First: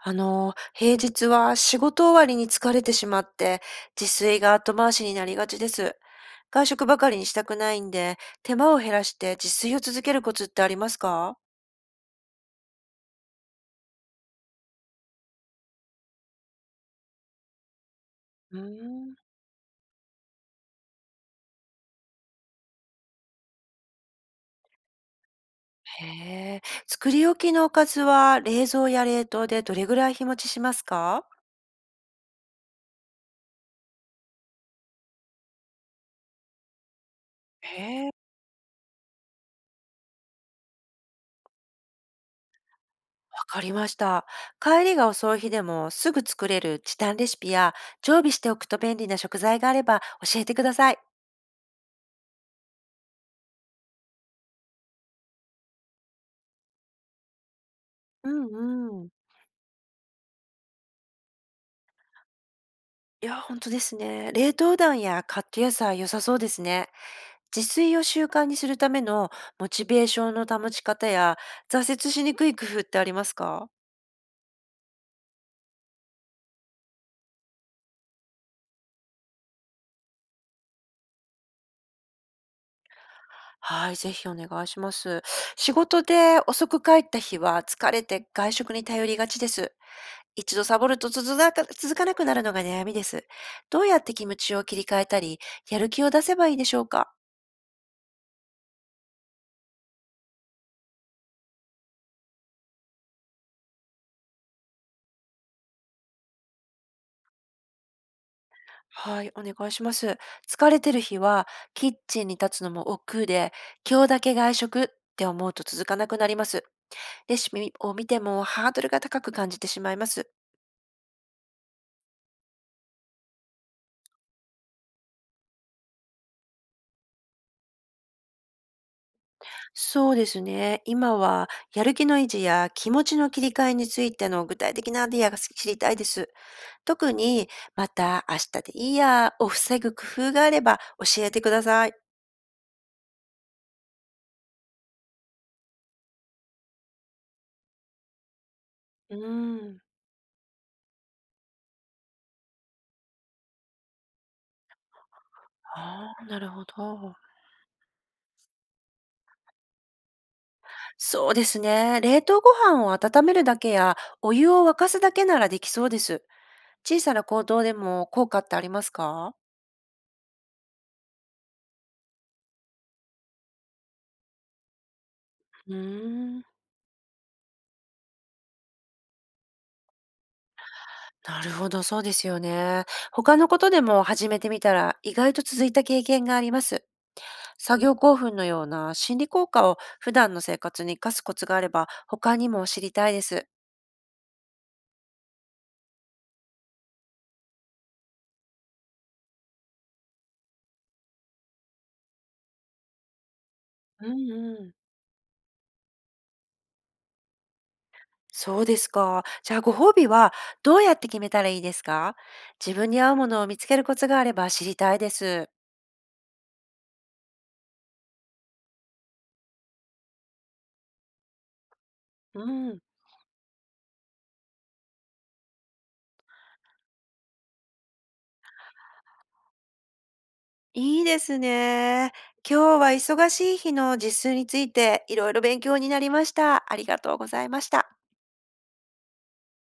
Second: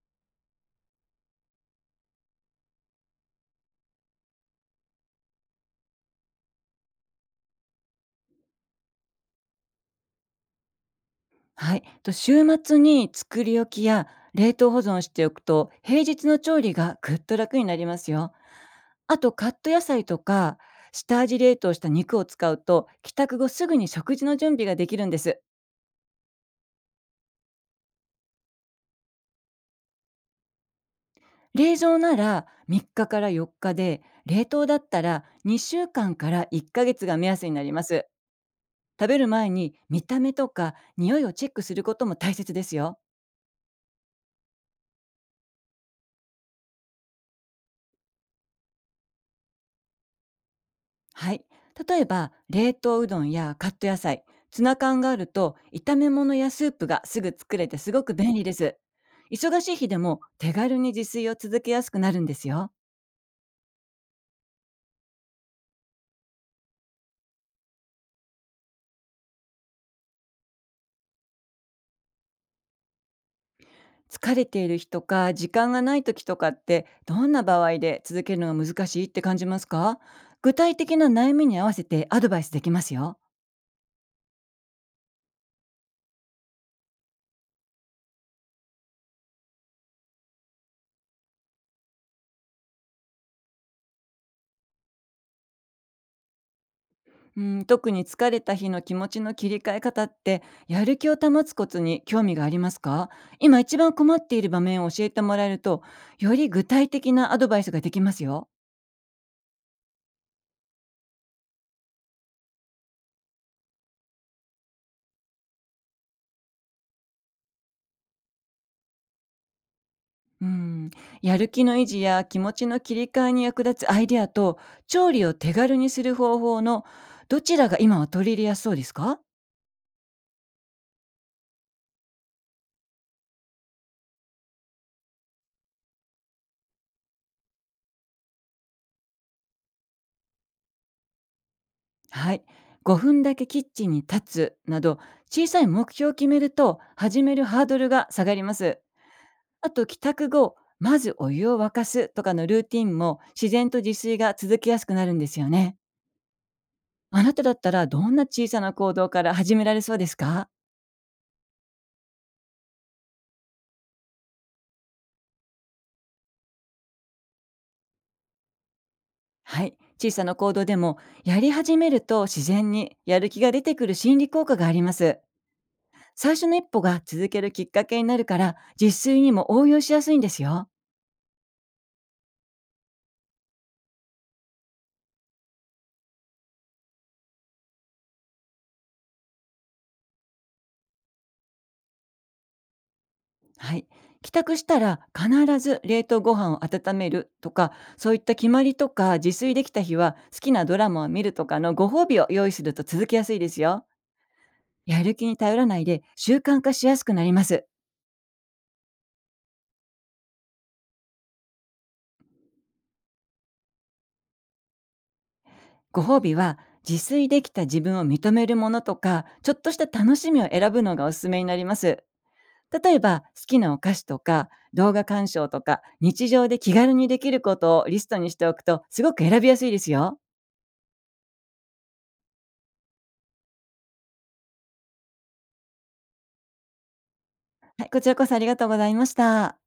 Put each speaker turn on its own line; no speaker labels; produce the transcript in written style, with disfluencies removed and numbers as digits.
平日は仕事終わりに疲れてしまって、自炊が後回しになりがちです。外食ばかりにしたくないんで、手間を減らして自炊を続けるコツってありますか？
はい、週末に作り置きや冷凍保存しておくと平日の調理がぐっと楽になりますよ。
うーん、
あとカット野菜とか下味冷凍した肉を使うと帰宅後すぐに食事の準備ができるんです。
へえ、作り置きのおかずは冷蔵や冷凍でどれぐらい日持ちしますか？
冷蔵なら3日から4日で、冷凍だったら2週間から1ヶ月が目安になりま
へ
す。
え、わ
食べる前に見た目とか匂いをチェックすることも大切ですよ。
かりました。帰りが遅い日でもすぐ作れる時短レシピや常備しておくと便利な食材があれば教えてください。
はい。例えば、冷凍うどんやカット野菜、ツナ缶があると、炒め物やスープがすぐ作れてすごく
う
便利です。
んうん。
忙しい日でも手軽に自炊を続けやすくなるんですよ。
いや、本当ですね。冷凍団やカット野菜良さそうですね。自炊を習慣にするためのモチベーションの保ち方や、挫折しにくい工夫ってありますか？
疲れている日とか、時間がない時とかって、どんな場合で続けるのが難しいって感じますか？具体的な悩みに合わせてアドバイスできますよ。
はい、ぜひお願いします。仕事で遅く帰った日は疲れて外食に頼りがちです。一度サボると続かなくなるのが悩みです。どうやって気持ちを切り替えたり、やる気を出せばいいでしょうか？
うん、特に疲れた日の気持ちの切り替え方って、やる気を保つコツに興味がありますか？今一番困っている場面を教えてもらえると、より具体的なアドバイスができますよ。
はい、お願いします。疲れてる日は、キッチンに立つのも億劫で、今日だけ外食って思うと続かなくなります。レシピを見てもハードルが高く感じてしまいます。
うん、やる気の維持や気持ちの切り替えに役立つアイデアと、調理を手軽にする方法の、どちらが今は取り入れやすそうですか？
そうですね。今は、やる気の維持や気持ちの切り替えについての具体的なアイディアが知りたいです。特に、また明日でいいやを防ぐ工夫があれば教えてください。
はい。5分だけキッチンに立つなど、小さい目標を決めると始めるハードルが下がります。
うー
あ
ん。
と帰宅後、まずお湯を沸かすとかのルーティンも、自然と自炊が続きやすくなるんですよね。
ああ、なるほど。
あなただったらどんな小さな行動から始められそうですか？
そうですね。冷凍ご飯を温めるだけや、お湯を沸かすだけならできそうです。小さな行動でも効果ってありますか？
はい。小さな行動でも、やり始めると自然にやる気が出てくる心理効果があります。
うー
最
ん
初の一歩が続けるきっかけになるから、実炊にも応用しやすいんですよ。
なるほど、そうですよね。他のことでも始めてみたら、意外と続いた経験があります。作業興奮のような心理効果を普段の生活に活かすコツがあれば、他にも知りたいです。
はい。帰宅したら必ず冷凍ご飯を温めるとか、そういった決まりとか、自炊できた日は好きなドラマを見るとかのご褒美を用意すると続きやすいですよ。
うんうん。
やる気に頼らないで習慣化しやすくなります。
そうですか。じゃあご褒美はどうやって決めたらいいですか？自分に合うものを見つけるコツがあれば知りたいです。
ご褒美は、自炊できた自分を認めるものとか、ちょっとした楽しみを選ぶのがおすすめになります。
うん。
例えば好きなお菓子とか動画鑑賞とか、日常で気軽にできることをリストにしておくとすごく選びやすいですよ。
いいですね。今日は忙しい日の実数についていろいろ勉強になりました。ありがとうございまし
はい、
た。
こちらこそありがとうございました。